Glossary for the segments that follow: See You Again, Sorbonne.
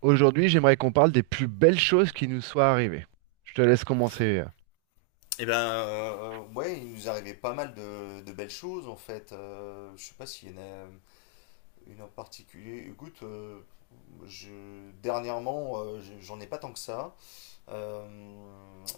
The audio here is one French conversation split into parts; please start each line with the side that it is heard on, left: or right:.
right: Aujourd'hui, j'aimerais qu'on parle des plus belles choses qui nous soient arrivées. Je te laisse commencer.
left: Eh ben, ouais, il nous arrivait pas mal de belles choses en fait. Je sais pas s'il y en a une en particulier. Écoute, dernièrement, j'en ai pas tant que ça. Euh,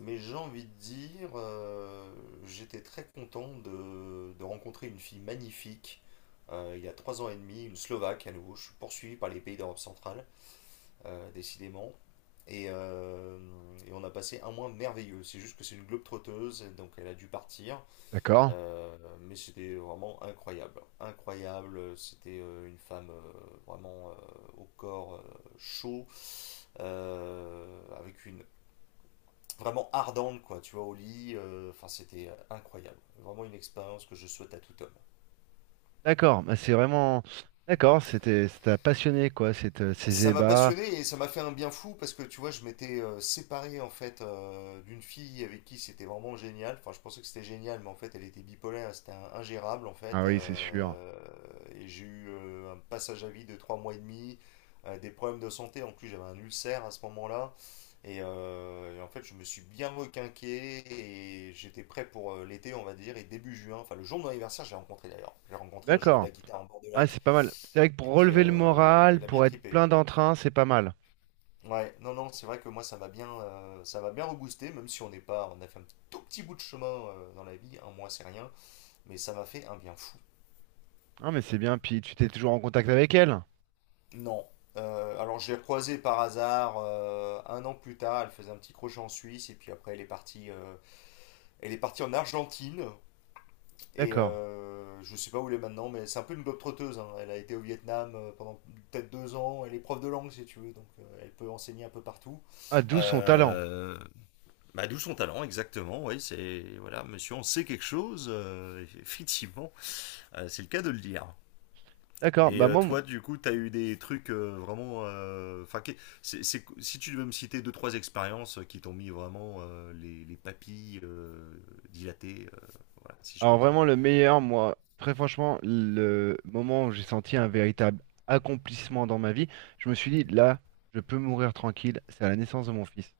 left: mais j'ai envie de dire, j'étais très content de rencontrer une fille magnifique, il y a 3 ans et demi, une Slovaque à nouveau. Je suis poursuivi par les pays d'Europe centrale, décidément. Et, euh, et on a passé un mois merveilleux. C'est juste que c'est une globe trotteuse, donc elle a dû partir.
right: D'accord?
left: Euh, mais c'était vraiment incroyable. Incroyable. C'était une femme vraiment au corps chaud, avec une vraiment ardente, quoi, tu vois, au lit. Enfin, c'était incroyable. Vraiment une expérience que je souhaite à tout homme.
right: D'accord, bah c'est vraiment... D'accord, c'était, ça t'a passionné, quoi, cette, ces
left: Ça m'a
right: ébats.
left: passionné et ça m'a fait un bien fou parce que tu vois, je m'étais séparé en fait d'une fille avec qui c'était vraiment génial. Enfin, je pensais que c'était génial, mais en fait, elle était bipolaire, c'était ingérable en fait.
right: Ah oui, c'est sûr.
left: Et j'ai eu un passage à vide de 3 mois et demi, des problèmes de santé. En plus, j'avais un ulcère à ce moment-là. Et en fait, je me suis bien requinqué et j'étais prêt pour l'été, on va dire. Et début juin, enfin, le jour de mon anniversaire, j'ai rencontré d'ailleurs. J'ai rencontré, je jouais de
right: D'accord.
left: la guitare en bord de
right: Ah, c'est
left: lac.
right: pas mal. C'est vrai que pour
left: Et puis,
right: relever le
left: euh, il
right: moral,
left: a bien
right: pour être
left: trippé.
right: plein d'entrain, c'est pas mal.
left: Ouais, non, non, c'est vrai que moi ça va bien reboosté, même si on n'est pas, on a fait un tout petit bout de chemin dans la vie, un mois c'est rien, mais ça m'a fait un bien fou.
right: Ah, mais c'est bien, puis tu t'es toujours en contact avec elle.
left: Non. Alors je l'ai recroisée par hasard un an plus tard, elle faisait un petit crochet en Suisse et puis après elle est partie en Argentine
right: D'accord.
left: je sais pas où elle est maintenant, mais c'est un peu une globe-trotteuse, hein. Elle a été au Vietnam pendant peut-être 2 ans, elle est prof de langue si tu veux, donc elle peut enseigner un peu partout.
right: Ah, d'où son talent.
left: Euh, Bah, d'où son talent, exactement. Oui, c'est voilà, monsieur, on sait quelque chose, effectivement. C'est le cas de le dire.
right: D'accord,
left: Et
right: bah
left: euh,
right: moi, mon...
left: toi, du coup, t'as eu des trucs vraiment. Enfin, si tu devais me citer deux trois expériences qui t'ont mis vraiment les papilles dilatées, voilà, si je
right: Alors
left: puis dire.
right: vraiment le meilleur, moi, très franchement, le moment où j'ai senti un véritable accomplissement dans ma vie, je me suis dit, là, je peux mourir tranquille, c'est à la naissance de mon fils,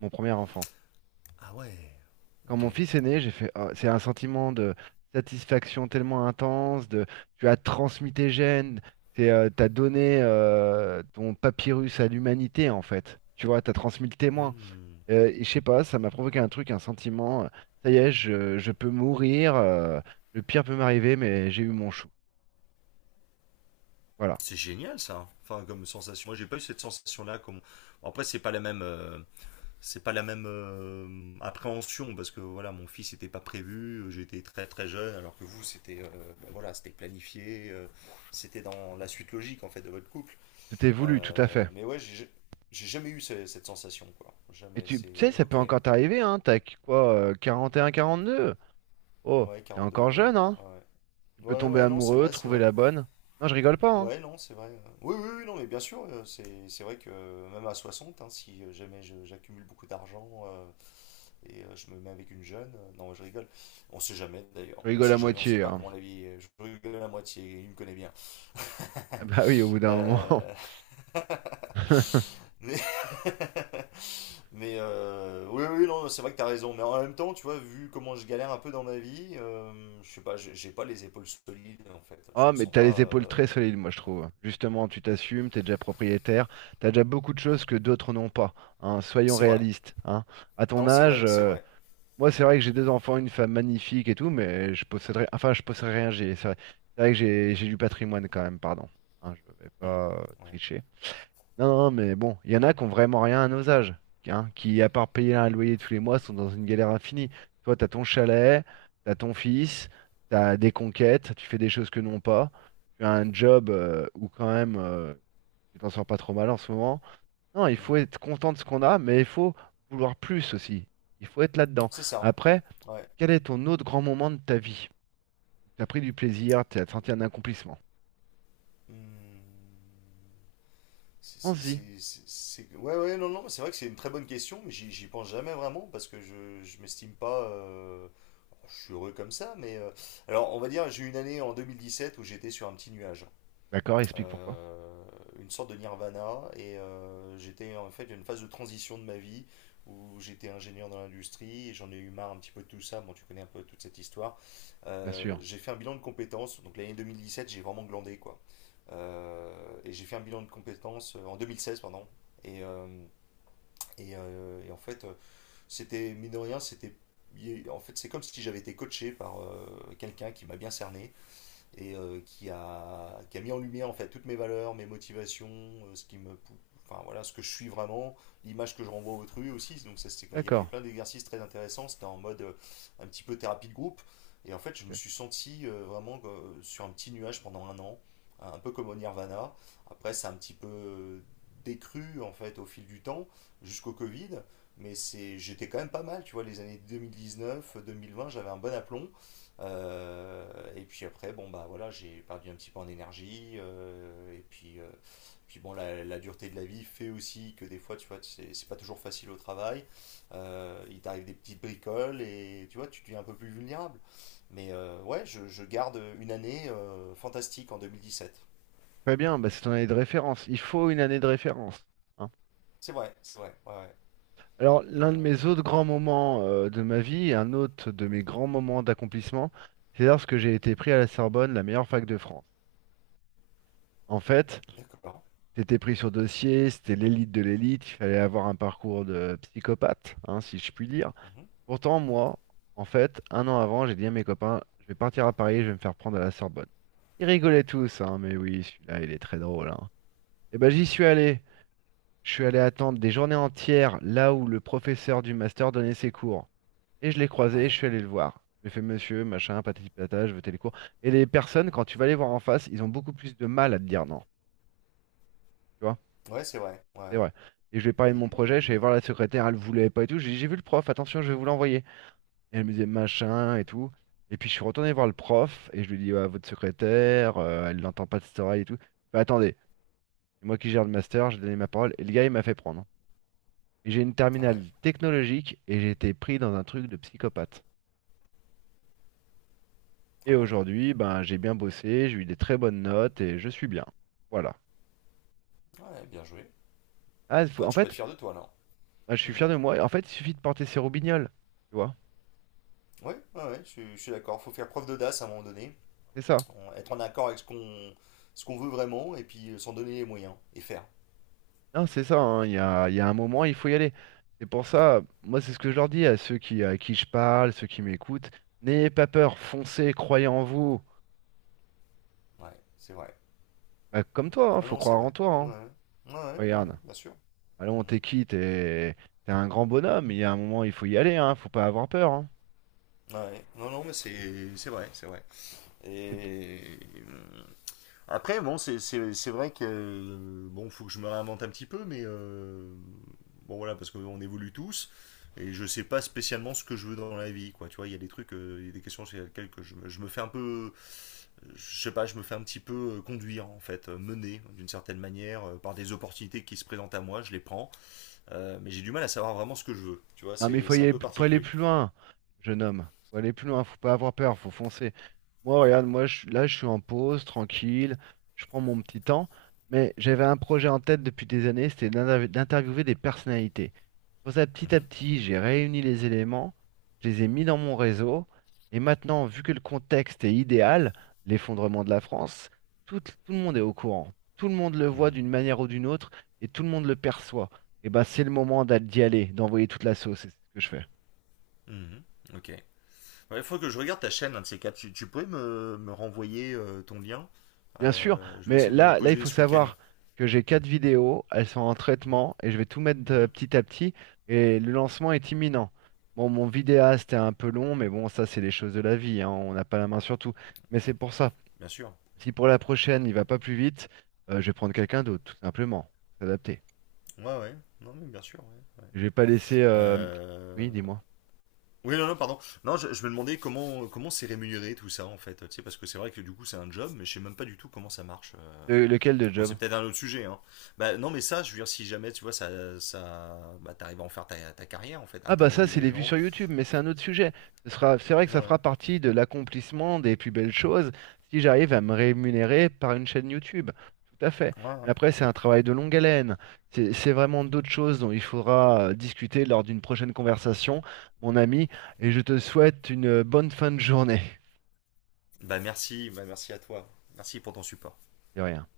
right: mon premier enfant.
left: Ah ouais.
right: Quand
left: Ok.
right: mon fils est né, j'ai fait, ah, c'est un sentiment de satisfaction tellement intense, de, tu as transmis tes gènes, c'est, t'as donné ton papyrus à l'humanité en fait. Tu vois, t'as transmis le témoin.
left: Hmm.
right: Et je sais pas, ça m'a provoqué un truc, un sentiment. Ça y est, je peux mourir. Le pire peut m'arriver, mais j'ai eu mon chou. Voilà.
left: C'est génial ça. Enfin, comme sensation. Moi, j'ai pas eu cette sensation-là. Comme... Bon, après, c'est pas la même. C'est pas la même appréhension parce que voilà, mon fils n'était pas prévu, j'étais très très jeune, alors que vous c'était ben voilà, c'était planifié c'était dans la suite logique en fait de votre couple.
right: C'était voulu, tout à fait.
left: Mais ouais, j'ai jamais eu cette sensation, quoi,
right: Et
left: jamais.
right: tu
left: C'est
right: tu sais, ça peut
left: ok.
right: encore t'arriver, hein. T'as quoi, 42? Oh,
left: Ouais,
right: t'es
left: 42,
right: encore
left: ouais,
right: jeune, hein.
left: ouais, ouais.
right: Tu peux
left: Ouais,
right: tomber
left: ouais, non, c'est
right: amoureux,
left: vrai, c'est
right: trouver
left: vrai.
right: la bonne. Non, je rigole pas, hein.
left: Ouais, non, c'est vrai. Oui, oui, oui, non, mais bien sûr, c'est vrai que même à 60, hein, si jamais j'accumule beaucoup d'argent , et je me mets avec une jeune. Non, je rigole. On sait jamais d'ailleurs.
right: Je
left: On
right: rigole à
left: sait jamais. On sait
right: moitié,
left: pas
right: hein.
left: comment la vie est. Je rigole à moitié. Il me connaît bien.
right: Bah oui, au bout d'un moment.
left: Euh, Mais, mais, oui, oui, non, c'est vrai que t'as raison. Mais en même temps, tu vois, vu comment je galère un peu dans ma vie, je sais pas, j'ai pas les épaules solides en fait. Je
right: Oh
left: me
right: mais
left: sens
right: t'as les
left: pas,
right: épaules très solides, moi je
left: pardon.
right: trouve. Justement, tu t'assumes, t'es déjà propriétaire, t'as déjà beaucoup de choses que d'autres n'ont pas. Hein, soyons
left: C'est vrai.
right: réalistes. Hein. À ton
left: Non, c'est vrai,
right: âge,
left: c'est vrai.
right: moi c'est vrai que j'ai deux enfants, une femme magnifique et tout, mais je posséderais, enfin je posséderais rien. C'est vrai que j'ai du patrimoine quand même, pardon. Hein, je vais
left: Hmm.
right: pas
left: Ouais.
right: tricher. Non, non, mais bon, il y en a qui ont vraiment rien à nos âges, hein, qui, à part payer un loyer tous les mois, sont dans une galère infinie. Toi, t'as ton chalet, t'as ton fils, t'as des conquêtes, tu fais des choses que non pas, tu as un job où quand même tu t'en sors pas trop mal en ce moment. Non, il faut
left: Hmm.
right: être content de ce qu'on a, mais il faut vouloir plus aussi. Il faut être là-dedans.
left: C'est ça.
right: Après,
left: Ouais.
right: quel est ton autre grand moment de ta vie? T'as pris du plaisir, t'as senti un accomplissement.
left: Hmm.
right: Pense-y.
left: Ouais, ouais, non, non, c'est vrai que c'est une très bonne question, mais j'y pense jamais vraiment parce que je m'estime pas. Je suis heureux comme ça, mais. Alors, on va dire, j'ai eu une année en 2017 où j'étais sur un petit nuage
right: D'accord, explique pourquoi.
left: euh, une sorte de nirvana. Et j'étais en fait une phase de transition de ma vie où j'étais ingénieur dans l'industrie et j'en ai eu marre un petit peu de tout ça. Bon, tu connais un peu toute cette histoire.
right: Bien sûr.
left: J'ai fait un bilan de compétences. Donc l'année 2017, j'ai vraiment glandé quoi. Euh, et j'ai fait un bilan de compétences en 2016, pardon. Et, euh, et en fait, c'était, mine de rien, c'était. En fait, c'est comme si j'avais été coaché par quelqu'un qui m'a bien cerné et qui a mis en lumière en fait toutes mes valeurs, mes motivations, enfin voilà, ce que je suis vraiment, l'image que je renvoie à autrui aussi. Donc ça, c'était, il y avait
right: D'accord.
left: plein d'exercices très intéressants. C'était en mode un petit peu thérapie de groupe. Et en fait, je me
right: Ok.
left: suis senti vraiment sur un petit nuage pendant un an, un peu comme au Nirvana. Après, c'est un petit peu décru en fait au fil du temps, jusqu'au Covid. Mais j'étais quand même pas mal, tu vois, les années 2019, 2020, j'avais un bon aplomb. Euh, et puis après, bon bah voilà, j'ai perdu un petit peu en énergie. Puis bon, la dureté de la vie fait aussi que des fois, tu vois, c'est pas toujours facile au travail. Il t'arrive des petites bricoles et tu vois, tu deviens un peu plus vulnérable. Mais ouais, je garde une année fantastique en 2017.
right: Très bien, bah, c'est ton année de référence. Il faut une année de référence. Hein.
left: C'est vrai, ouais, ouais.
right: Alors,
left: Et
right: l'un de
left: euh,
right: mes autres grands moments de ma vie, un autre de mes grands moments d'accomplissement, c'est lorsque j'ai été pris à la
left: mhm,
right: Sorbonne, la meilleure fac de France. En fait,
left: d'accord.
right: c'était pris sur dossier, c'était l'élite de l'élite, il fallait avoir un parcours de psychopathe, hein, si je puis dire.
left: Mhm,
right: Pourtant, moi, en fait, un an avant, j'ai dit à mes copains, je vais partir à Paris, je vais me faire prendre à la Sorbonne. Ils rigolaient tous, hein, mais oui, celui-là, il est très drôle, hein. Et ben, j'y
left: mhm,
right: suis allé. Je suis allé attendre des journées entières là où le professeur du master donnait ses cours. Et je l'ai croisé, et je
left: ouais,
right: suis allé le voir. Je lui fait monsieur, machin, patati patata, je veux les cours. Et les personnes, quand tu vas les voir en face, ils ont beaucoup plus de mal à te dire non. Tu vois,
left: ouais, c'est vrai,
right: c'est
left: ouais.
right: vrai. Et je lui ai parlé de mon projet, je suis allé
left: Et
right: voir la secrétaire, elle voulait pas et tout. J'ai dit, j'ai vu le prof, attention, je vais vous l'envoyer. Et elle me disait machin et tout. Et puis je suis retourné voir le prof et je lui ai dit, ouais, votre secrétaire, elle n'entend pas de cette oreille et tout. Bah, attendez, c'est moi qui gère le master, j'ai donné ma parole. Et le gars, il m'a fait prendre. J'ai une
left: ah ouais,
right: terminale technologique et j'ai été pris dans un truc de psychopathe. Et
left: ah ouais,
right: aujourd'hui, ben, j'ai bien bossé, j'ai eu des très bonnes notes et je suis bien. Voilà.
left: ouais, bien joué.
right: Ah,
left: Ouais, tu peux être fier de toi là.
right: moi, je
left: Oui,
right: suis fier de moi. En fait, il suffit de porter ses roubignoles. Tu vois?
left: ouais, ouais, ouais, je suis d'accord. Faut faire preuve d'audace à un moment donné,
right: C'est ça.
left: être en accord avec ce qu'on veut vraiment et puis s'en donner les moyens et faire.
right: Non, c'est ça. Hein, il y a, il y a un moment,
left: Ouais,
right: il faut y aller. C'est pour ça, moi, c'est ce que je leur dis à ceux qui, à qui je parle, ceux qui m'écoutent. N'ayez pas peur, foncez, croyez en vous.
left: ouais, c'est vrai.
right: Bah, comme toi, hein,
left: Ah
right: faut
left: non, c'est
right: croire en
left: vrai.
right: toi.
left: Ouais,
right: Hein.
left: ouais, ouais, ouais,
right: Regarde.
left: bien sûr. Mhm.
right: Allons, t'es qui? T'es un grand bonhomme. Il y a un moment, il faut y aller. Hein, faut pas avoir peur. Hein.
left: Ouais, non, non, mais c'est vrai, c'est vrai.
right: C'est...
left: Et mmh. Après, bon, c'est vrai que bon, faut que je me réinvente un petit peu, mais bon voilà, parce qu'on évolue tous et je sais pas spécialement ce que je veux dans la vie, quoi. Tu vois, il y a des questions sur lesquelles que je me fais un peu, je sais pas, je me fais un petit peu conduire en fait, mener d'une certaine manière par des opportunités qui se présentent à moi, je les prends, mais j'ai du mal à savoir vraiment ce que je veux. Tu vois,
right: Non, mais il
left: c'est
right: faut y
left: c'est un
right: aller,
left: peu
right: faut aller
left: particulier.
right: plus loin, jeune homme. Faut aller plus loin, faut pas avoir peur, faut foncer. Moi, regarde, moi, je, là, je suis en pause, tranquille, je prends mon petit temps. Mais j'avais un projet en tête depuis des années, c'était d'interviewer des personnalités. Pour ça, petit à
left: Mhm,
right: petit, j'ai réuni les éléments, je les ai mis dans mon réseau, et maintenant, vu que le contexte est idéal, l'effondrement de la France, tout, tout le monde est au courant. Tout le monde le voit
left: mhm,
right: d'une manière ou d'une autre, et tout le monde le perçoit. Et ben c'est le moment d'y aller, d'envoyer toute la sauce, et c'est ce que je fais.
left: mhm, ok. Il faut que je regarde ta chaîne, un de ces quatre. Tu pourrais me renvoyer ton lien.
right: Bien sûr,
left: Je vais
right: mais
left: essayer de me
right: là, il
left: poser
right: faut
left: ce week-end.
right: savoir que j'ai quatre vidéos, elles sont en
left: Mhm,
right: traitement, et je vais tout mettre
left: mhm.
right: petit à petit, et le lancement est imminent. Bon, mon vidéaste est un peu long, mais bon, ça, c'est les choses de la vie, hein, on n'a pas la main sur tout. Mais c'est pour ça.
left: Bien sûr.
right: Si pour la prochaine, il va pas plus vite, je vais prendre quelqu'un d'autre, tout simplement. Faut s'adapter.
left: Ouais, ouais. Non, mais bien sûr. Ouais, ouais.
right: Je vais pas laisser...
left: Euh,
right: Oui, dis-moi.
left: Oui, non, non, pardon. Non, je me demandais comment c'est rémunéré tout ça, en fait. Tu sais, parce que c'est vrai que du coup, c'est un job, mais je sais même pas du tout comment ça marche.
right: Lequel de
left: Bon,
right: job?
left: c'est peut-être un autre sujet, hein. Bah, non, mais ça, je veux dire, si jamais, tu vois, ça, bah, t'arrives à en faire ta carrière, en fait,
right: Ah bah ça,
left: interviewer
right: c'est
left: des
right: les vues
left: gens.
right: sur YouTube, mais c'est un autre sujet. Ce sera, c'est vrai que ça
left: Ouais.
right: fera partie de l'accomplissement des plus belles choses si j'arrive à me rémunérer par une chaîne YouTube. Tout à fait.
left: Ouais,
right: Mais
left: ouais.
right: après, c'est un travail de longue haleine. C'est vraiment d'autres choses dont il faudra discuter lors d'une prochaine conversation, mon ami, et je te souhaite une bonne fin de journée.
left: Bah, merci à toi. Merci pour ton support.
right: De rien.